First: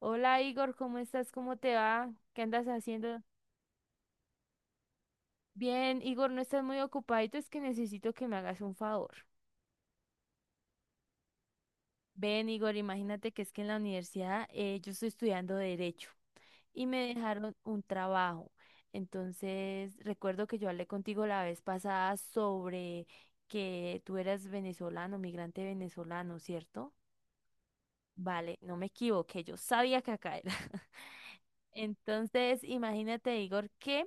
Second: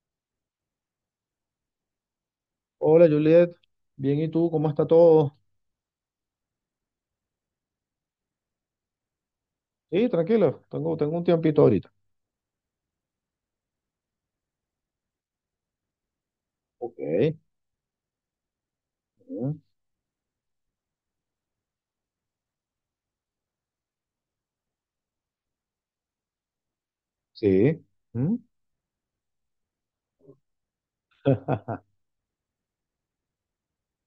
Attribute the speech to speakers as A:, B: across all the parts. A: Hola, Igor, ¿cómo estás? ¿Cómo te va? ¿Qué andas
B: Hola
A: haciendo?
B: Juliet, bien, ¿y tú? ¿Cómo está todo?
A: Bien, Igor, no estás muy ocupadito, es que necesito que me hagas un favor.
B: Sí, tranquilo, tengo un tiempito ahorita.
A: Ven, Igor, imagínate que es que en la universidad yo estoy estudiando derecho y
B: Ok.
A: me dejaron un trabajo.
B: Mm.
A: Entonces, recuerdo que yo hablé contigo la vez pasada sobre que tú eras venezolano, migrante venezolano, ¿cierto?
B: Sí. Mm.
A: Vale, no me equivoqué, yo sabía que acá era. Entonces, imagínate, Igor, que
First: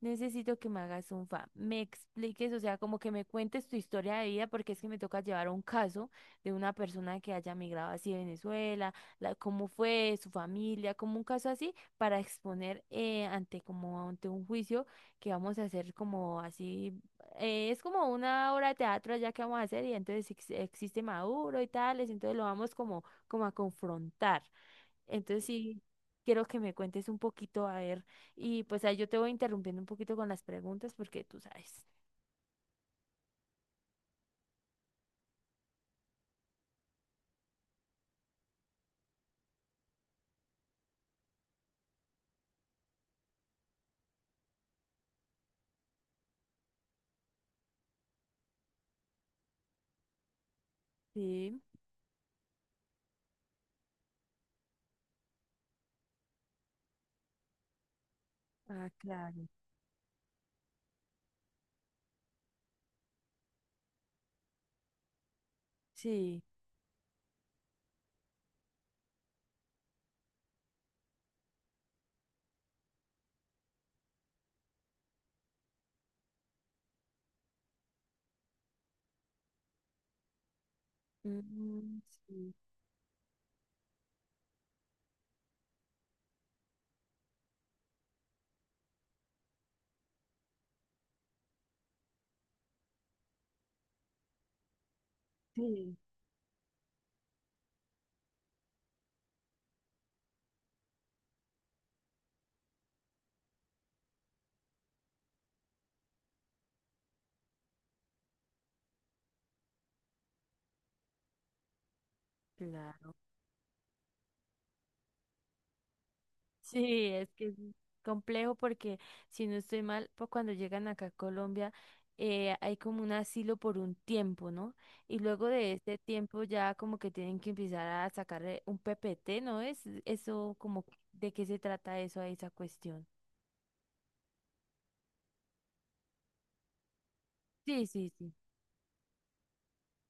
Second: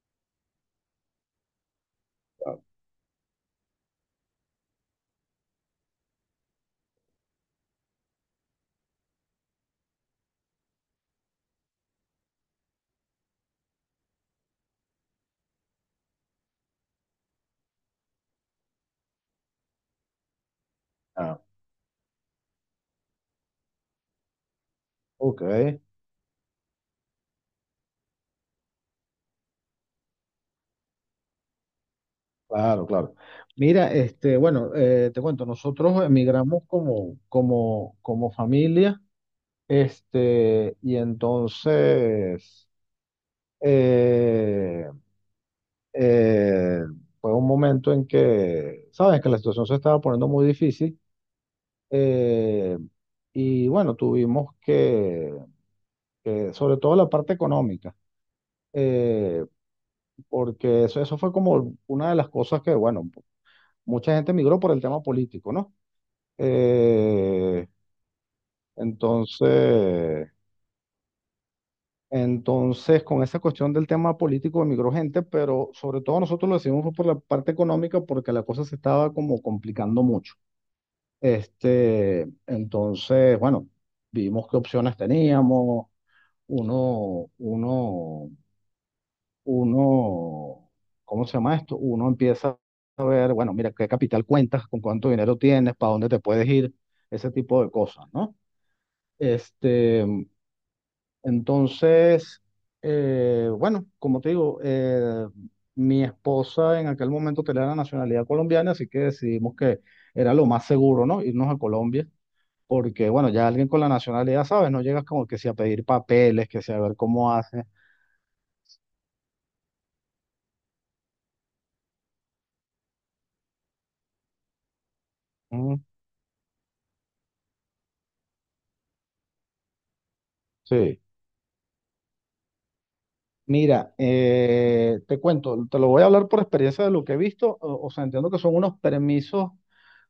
A: necesito que me hagas un fa, me expliques, o sea, como que me cuentes tu historia de vida, porque es que me toca llevar un caso de una persona que haya migrado así de Venezuela, la, cómo fue su familia, como un caso así, para exponer ante como ante un juicio que vamos a hacer como así, es como una obra de teatro ya que vamos a hacer y entonces existe
B: Ah.
A: Maduro y tales, entonces lo vamos como, como a confrontar.
B: Ok.
A: Entonces sí, quiero que me cuentes un poquito, a ver, y pues ahí yo te voy interrumpiendo un poquito con las preguntas porque tú sabes.
B: Claro, claro. Mira, este, bueno, te cuento, nosotros emigramos como familia, este, y entonces eh, eh, fue un momento en que, sabes, que la situación se estaba poniendo muy difícil.
A: Sí,
B: Eh, y bueno, tuvimos sobre todo la parte económica,
A: ah,
B: eh,
A: claro.
B: porque eso fue como una de las cosas que, bueno, mucha gente migró por el tema político, ¿no?
A: Sí.
B: Eh, entonces, entonces, con esa cuestión del tema político emigró gente, pero sobre todo nosotros lo decimos fue por la parte económica, porque la cosa se estaba como complicando mucho.
A: Mm,
B: Este,
A: sí,
B: entonces, bueno, vimos qué opciones teníamos, uno, uno, uno, ¿cómo se llama esto? Uno empieza a ver, bueno, mira, qué capital cuentas, con cuánto dinero tienes, para
A: sí,
B: dónde te puedes ir, ese tipo de cosas, ¿no? Este, entonces, bueno, como te digo, mi esposa en aquel momento tenía la nacionalidad colombiana, así que decidimos que era lo más seguro, ¿no? Irnos a Colombia. Porque,
A: claro.
B: bueno, ya alguien con la nacionalidad, ¿sabes? No llegas como que si a pedir papeles, que si a ver
A: Sí, es
B: cómo
A: que es
B: hace.
A: complejo porque si no estoy mal, pues cuando llegan acá a Colombia hay como un asilo por un tiempo, ¿no? Y luego de
B: Mm.
A: este tiempo ya como que tienen que empezar a sacarle un PPT, ¿no es? Eso como,
B: Sí.
A: ¿de qué se trata eso a esa cuestión?
B: Mira, te cuento, te lo voy a hablar por experiencia de lo que he visto,
A: Sí,
B: o sea,
A: sí,
B: entiendo
A: sí.
B: que son unos permisos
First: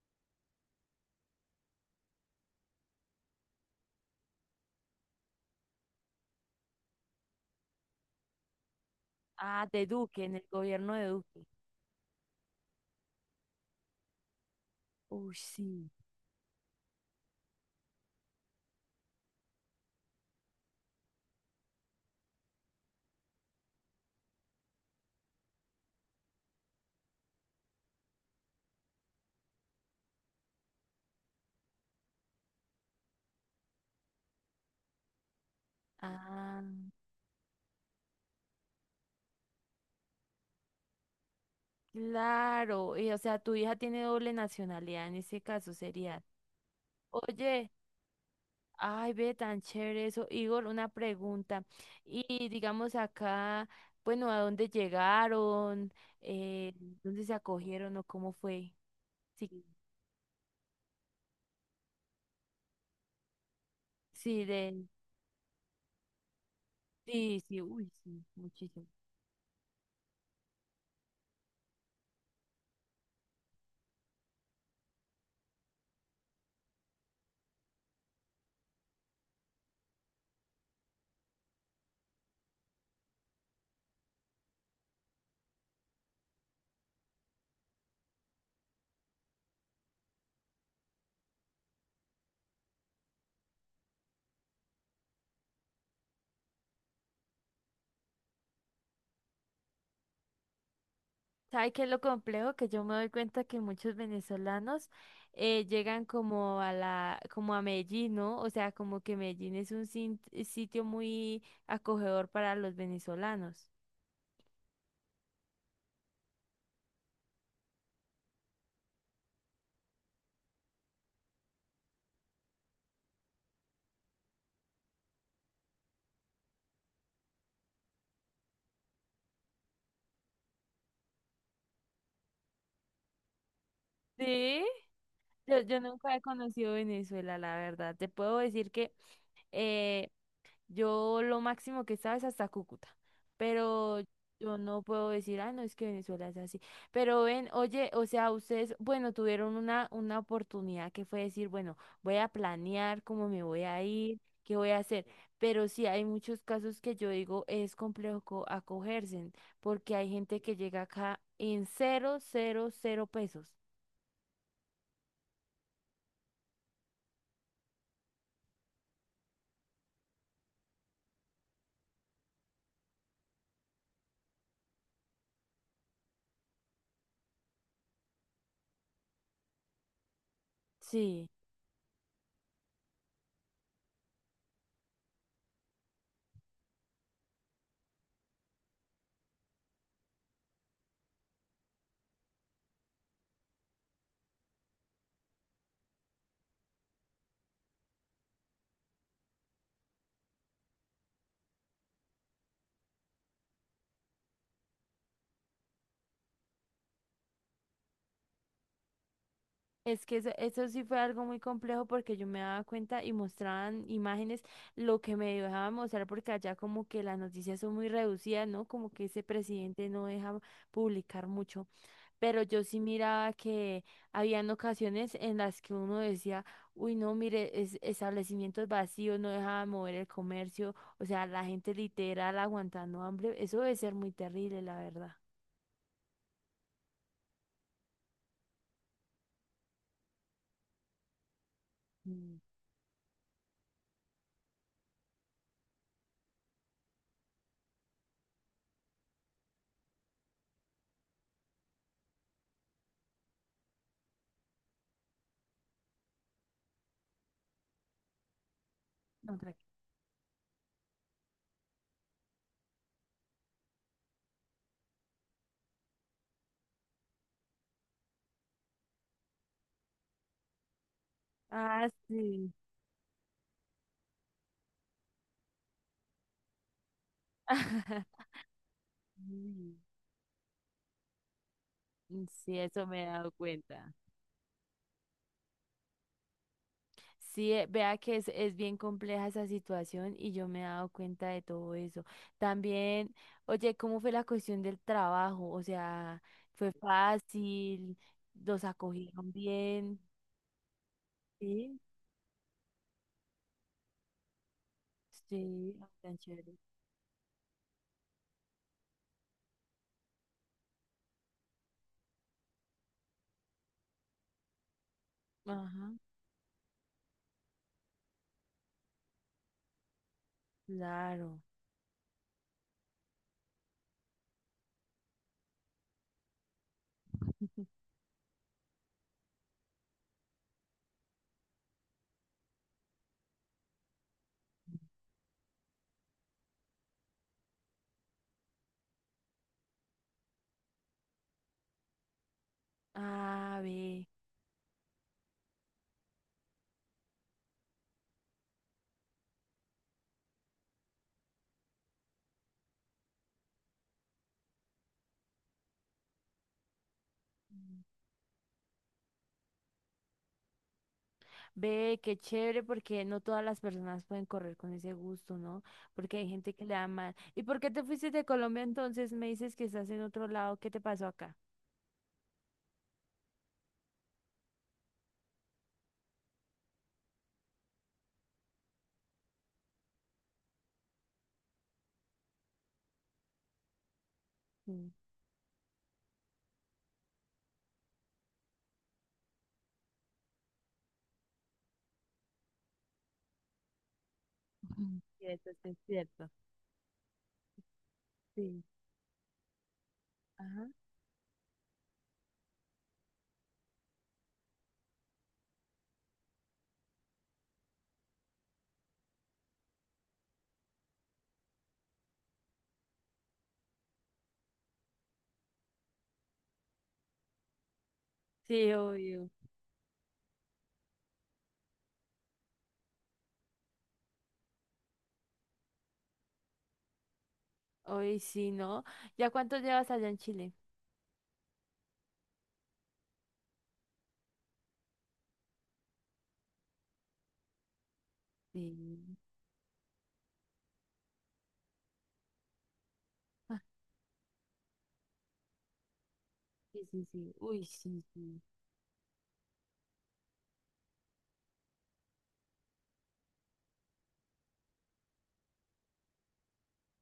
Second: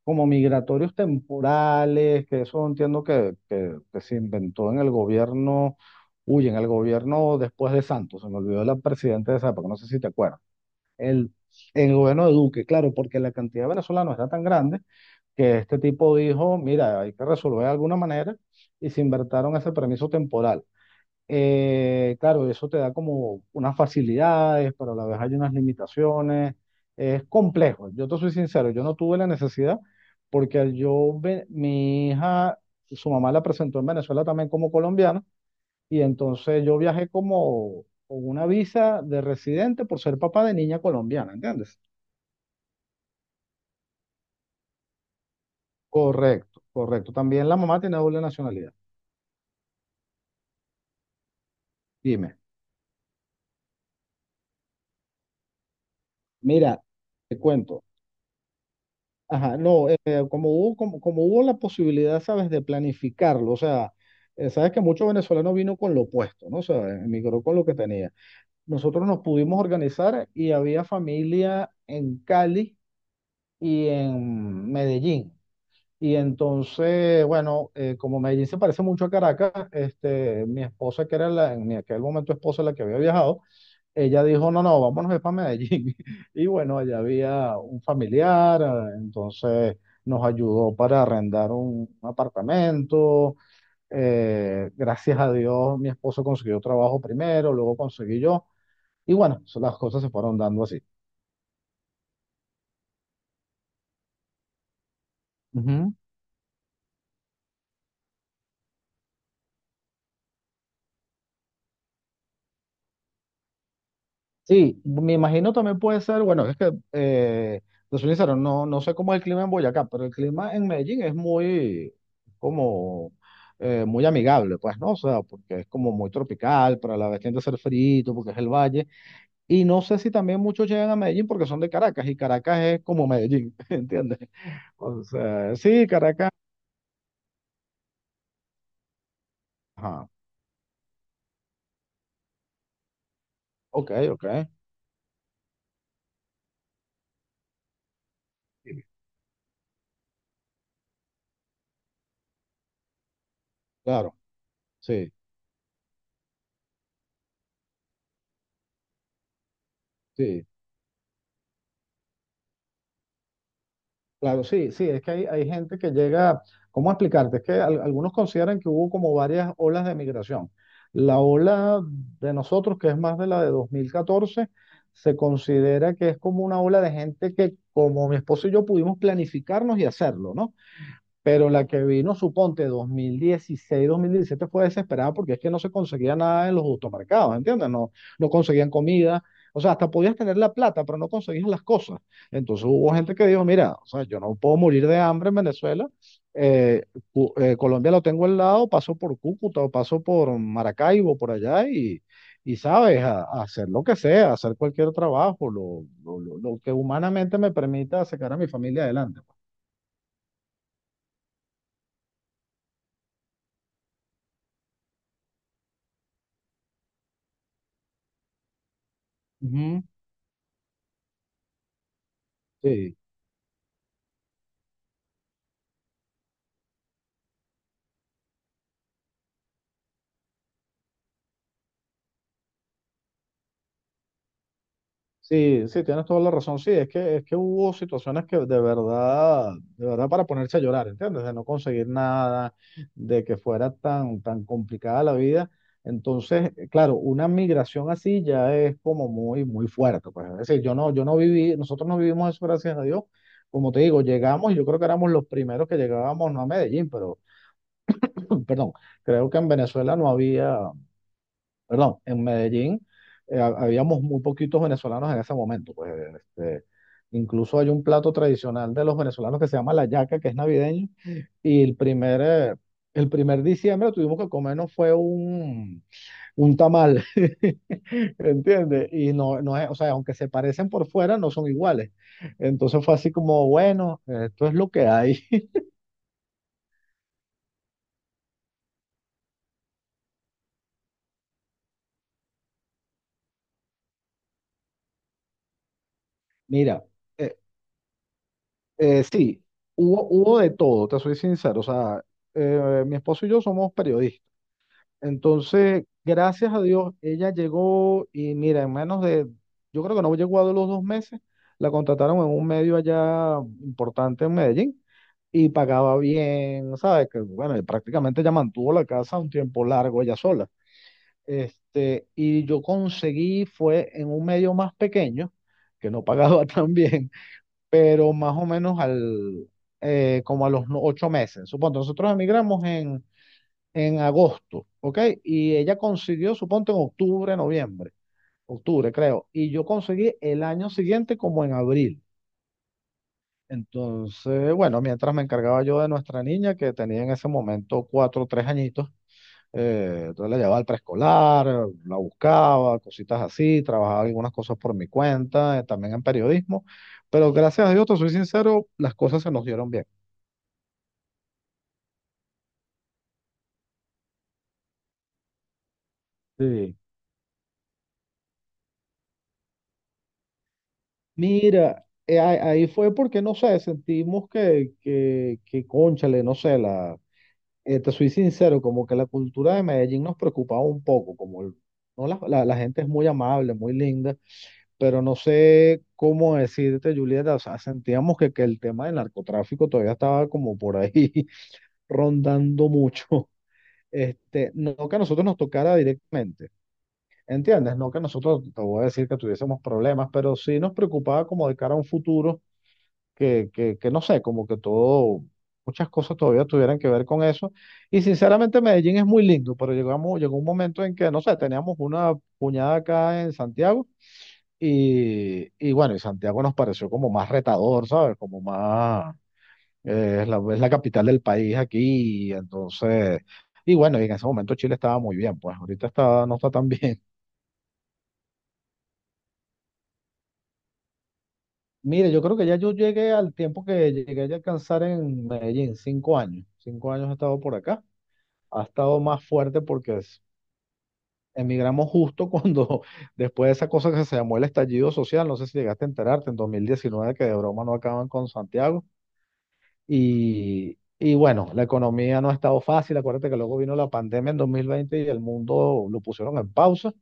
B: como migratorios temporales, que eso entiendo que se inventó en el gobierno, uy, en el gobierno después de Santos, se me olvidó la presidenta de esa época,
A: Ah,
B: no sé
A: de
B: si te
A: Duque, en
B: acuerdas,
A: el gobierno de
B: el,
A: Duque.
B: en el gobierno de Duque, claro, porque la cantidad de venezolanos era tan grande
A: Uy,
B: que este
A: sí.
B: tipo dijo, mira, hay que resolver de alguna manera, y se inventaron ese permiso temporal. Claro, eso te da como unas facilidades, pero a la vez hay unas limitaciones. Es complejo. Yo te soy sincero, yo no tuve la necesidad porque mi hija, su mamá la presentó en Venezuela también como colombiana y
A: Ah,
B: entonces yo viajé como con una visa de residente por ser papá de niña colombiana, ¿entiendes?
A: claro. Y, o sea, tu hija tiene doble nacionalidad en ese caso sería.
B: Correcto, correcto. También la
A: Oye,
B: mamá tiene doble nacionalidad.
A: ay, ve tan chévere eso. Igor, una pregunta.
B: Dime,
A: Y digamos acá, bueno, ¿a dónde llegaron? Eh,
B: mira,
A: ¿Dónde se
B: te cuento.
A: acogieron o cómo fue?
B: Ajá,
A: Sí,
B: no, como hubo la posibilidad, ¿sabes?, de planificarlo, o sea,
A: sí,
B: sabes que
A: de,
B: muchos venezolanos vino con lo opuesto, ¿no? O sea,
A: sí,
B: emigró con
A: sí,
B: lo que
A: uy,
B: tenía.
A: sí, muchísimo.
B: Nosotros nos pudimos organizar y había familia en Cali y en Medellín. Y entonces, bueno, como Medellín se parece mucho a Caracas, este, mi esposa, que era la, en aquel momento esposa la que había viajado, ella dijo, no, no, vámonos es para Medellín. Y bueno, allá había un familiar, entonces nos ayudó para arrendar un apartamento. Gracias a Dios, mi esposo consiguió trabajo primero, luego conseguí yo. Y bueno, las cosas se fueron dando así.
A: ¿Sabe qué es lo complejo? Que yo me doy cuenta que muchos venezolanos llegan como a la, como a Medellín, ¿no? O sea, como que Medellín es un sitio muy acogedor para los venezolanos.
B: Sí, me imagino, también puede ser, bueno, es que, te soy sincero, no sé cómo es el clima en Boyacá, pero el clima en Medellín es muy, como, muy amigable, pues, ¿no? O sea, porque es como muy tropical, pero a la vez tiende a ser frito, porque es el valle. Y no sé si también muchos llegan a Medellín porque son de Caracas, y Caracas es como Medellín, ¿entiendes?
A: Sí.
B: O sea,
A: Yo
B: sí,
A: nunca he
B: Caracas,
A: conocido Venezuela, la verdad. Te puedo decir que
B: ajá,
A: eh, yo lo máximo que estaba es hasta Cúcuta,
B: ok,
A: pero
B: ok,
A: yo no puedo decir, ah, no, es que Venezuela es así. Pero ven, oye, o sea, ustedes, bueno, tuvieron una oportunidad que fue decir, bueno, voy a planear cómo me voy a
B: claro,
A: ir, qué voy a hacer.
B: sí,
A: Pero sí hay muchos casos que yo digo es complejo acogerse, porque hay gente
B: sí.
A: que llega acá en cero, cero, cero pesos.
B: Claro, sí, sí, es que hay gente que llega, ¿cómo explicarte? Es que algunos consideran que hubo como varias olas de migración. La ola de nosotros, que es más de la de 2014, se considera que es como una ola de gente que como mi esposo y yo pudimos planificarnos y hacerlo, ¿no?
A: Sí.
B: Pero la que vino, suponte, 2016, 2017, fue desesperada porque es que no se conseguía nada en los automercados, ¿entiendes? No, no conseguían comida. O sea, hasta podías tener la plata, pero no conseguías las cosas. Entonces hubo gente que dijo, mira, o sea, yo no puedo morir de hambre en Venezuela. eh, Colombia lo tengo al lado, paso por Cúcuta o paso por Maracaibo, por allá, y sabes, a hacer lo que sea, hacer cualquier trabajo, lo que humanamente me permita sacar a mi familia adelante, pues.
A: Es que eso sí fue algo muy complejo porque yo me daba cuenta y mostraban imágenes lo que me dejaban mostrar porque allá como que las noticias son muy reducidas, ¿no? Como que ese
B: Ujú.
A: presidente no deja publicar mucho. Pero yo sí
B: Sí.
A: miraba que habían ocasiones en las que uno decía, uy, no, mire, es, establecimientos vacíos, no dejaban mover el comercio, o sea, la gente literal aguantando hambre. Eso debe ser muy terrible, la verdad.
B: Sí, sí, tienes toda la razón. Sí, es que hubo situaciones que de verdad para ponerse a llorar, ¿entiendes? De no conseguir
A: Mm,
B: nada, de que fuera tan, tan complicada la vida. Entonces, claro, una migración así ya es como muy, muy fuerte, pues. Es decir, yo no, yo no viví, nosotros no vivimos eso, gracias a Dios. Como te digo, llegamos, y yo creo que éramos los primeros que llegábamos, no a Medellín, pero, perdón, creo
A: no,
B: que en
A: tranqui-
B: Venezuela no había, perdón, en Medellín habíamos muy poquitos venezolanos en ese momento, pues. Este, incluso hay un plato tradicional de los venezolanos que se llama la yaca, que es navideño, y
A: Ah, sí.
B: el primer diciembre tuvimos que comernos fue un, tamal, ¿entiendes? Y no, no es,
A: Mm.
B: o sea, aunque se parecen por fuera, no son iguales.
A: Mm, sí,
B: Entonces
A: eso
B: fue
A: me he
B: así
A: dado
B: como,
A: cuenta.
B: bueno, esto es lo que hay.
A: Sí, vea que es bien compleja esa situación y yo me he dado cuenta de todo eso. También, oye, ¿cómo fue la cuestión del trabajo? O sea, ¿fue
B: Mira, eh,
A: fácil? ¿Los acogieron
B: sí,
A: bien?
B: hubo de todo, te soy sincero. O
A: Sí,
B: sea, mi esposo y yo somos periodistas.
A: sí,
B: Entonces,
A: tan
B: gracias
A: chévere.
B: a Dios, ella llegó y mira, en menos de, yo creo que no llegó a los 2 meses, la contrataron en un medio allá importante en Medellín y
A: Ajá,
B: pagaba bien, ¿sabes? Que bueno, y prácticamente ella mantuvo la casa un tiempo largo ella sola.
A: claro.
B: Este, y yo conseguí, fue en un medio más pequeño, que no pagaba tan bien, pero más o menos como a los 8 meses. Supongo, nosotros emigramos en agosto, ¿ok? Y ella consiguió, suponte, en octubre, noviembre, octubre creo, y yo conseguí el año siguiente como en abril.
A: Ah, ve.
B: Entonces, bueno, mientras me encargaba yo de nuestra niña, que tenía en ese momento 4 o 3 añitos, entonces la llevaba al preescolar, la buscaba, cositas así, trabajaba algunas cosas por mi cuenta, también en periodismo, pero gracias a Dios, te soy sincero, las cosas se nos dieron bien.
A: Ve, qué chévere, porque no todas las personas pueden correr con ese gusto, ¿no? Porque hay gente que le
B: Sí.
A: da mal. ¿Y por qué te fuiste de Colombia entonces? Me dices que estás en otro lado. ¿Qué te pasó acá?
B: Mira, ahí fue porque, no sé, sentimos que cónchale, no sé, te soy sincero, como que la cultura de Medellín nos preocupaba un poco, como no la, la gente es muy amable, muy linda,
A: Sí,
B: pero no sé cómo decirte, Julieta, o sea, sentíamos que el tema del narcotráfico todavía estaba como por ahí rondando mucho. Este, no que a
A: ujú,
B: nosotros
A: sí,
B: nos
A: eso sí
B: tocara
A: es cierto.
B: directamente. ¿Entiendes? No que nosotros, te
A: Sí.
B: voy a decir que tuviésemos problemas, pero sí
A: Ajá.
B: nos preocupaba como de cara a un futuro que, no sé, como que todo, muchas cosas todavía tuvieran que ver con eso. Y sinceramente Medellín es muy lindo, pero llegamos, llegó un momento en que, no sé, teníamos una puñada acá en Santiago y bueno, y Santiago nos pareció como más retador, ¿sabes? Como
A: Sí,
B: más,
A: obvio.
B: es la capital del país aquí, y entonces. Y bueno, y en ese momento Chile estaba muy bien, pues ahorita está, no está tan bien.
A: Hoy sí, ¿no? ¿Ya cuánto llevas allá en Chile?
B: Mire, yo creo que ya yo llegué al tiempo que llegué a alcanzar en Medellín, 5 años. 5 años he estado por acá. Ha estado
A: Sí.
B: más fuerte porque emigramos justo cuando, después de
A: Ah,
B: esa cosa que se llamó el estallido social, no sé si llegaste a enterarte, en dos mil
A: sí, sí,
B: diecinueve que
A: sí.
B: de
A: Uy,
B: broma no
A: sí,
B: acaban con
A: sí.
B: Santiago. Y bueno, la economía no ha estado fácil, acuérdate que luego vino la pandemia en 2020 y el mundo lo pusieron en pausa.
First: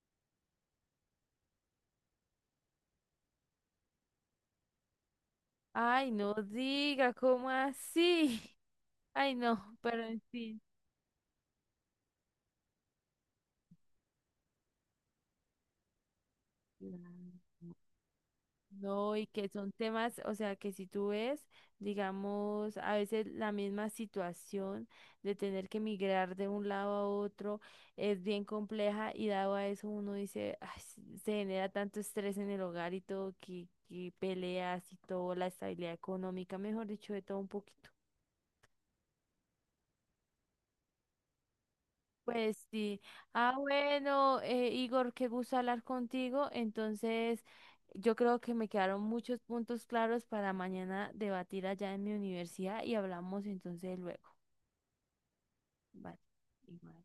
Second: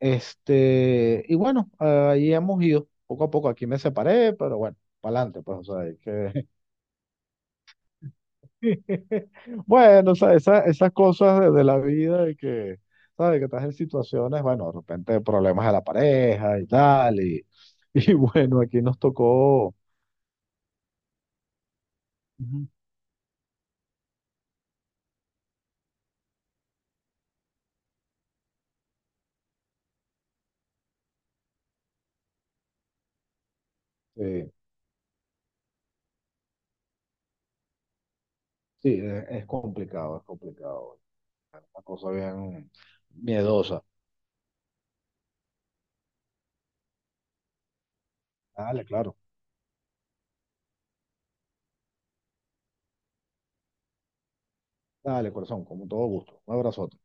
B: Este, y bueno, ahí hemos ido poco a poco, aquí me separé, pero bueno, para adelante, pues, o sea, hay
A: Ay, no
B: que.
A: diga, ¿cómo así? Ay, no, pero
B: Bueno, o
A: en
B: sea,
A: fin.
B: esas cosas de la vida y que, ¿sabes? Que estás en situaciones, bueno, de repente problemas de la pareja y tal, y, y bueno, aquí nos
A: No, y que son
B: tocó.
A: temas, o sea, que si tú ves,
B: Ujú.
A: digamos, a veces la misma situación de tener que migrar de un lado a otro es bien compleja y dado a eso uno dice, "Ay, se genera tanto estrés en el hogar y todo, que
B: eh,
A: peleas y todo, la estabilidad económica, mejor dicho, de todo un poquito.
B: sí, es complicado, es complicado, una cosa
A: Pues
B: bien
A: sí. Ah,
B: miedosa.
A: bueno, Igor, qué gusto hablar contigo. Entonces, yo creo que me
B: Dale,
A: quedaron
B: claro,
A: muchos puntos claros para mañana debatir allá en mi universidad y hablamos entonces luego.
B: dale, corazón, con todo
A: Vale.
B: gusto, un abrazo.
A: Igual.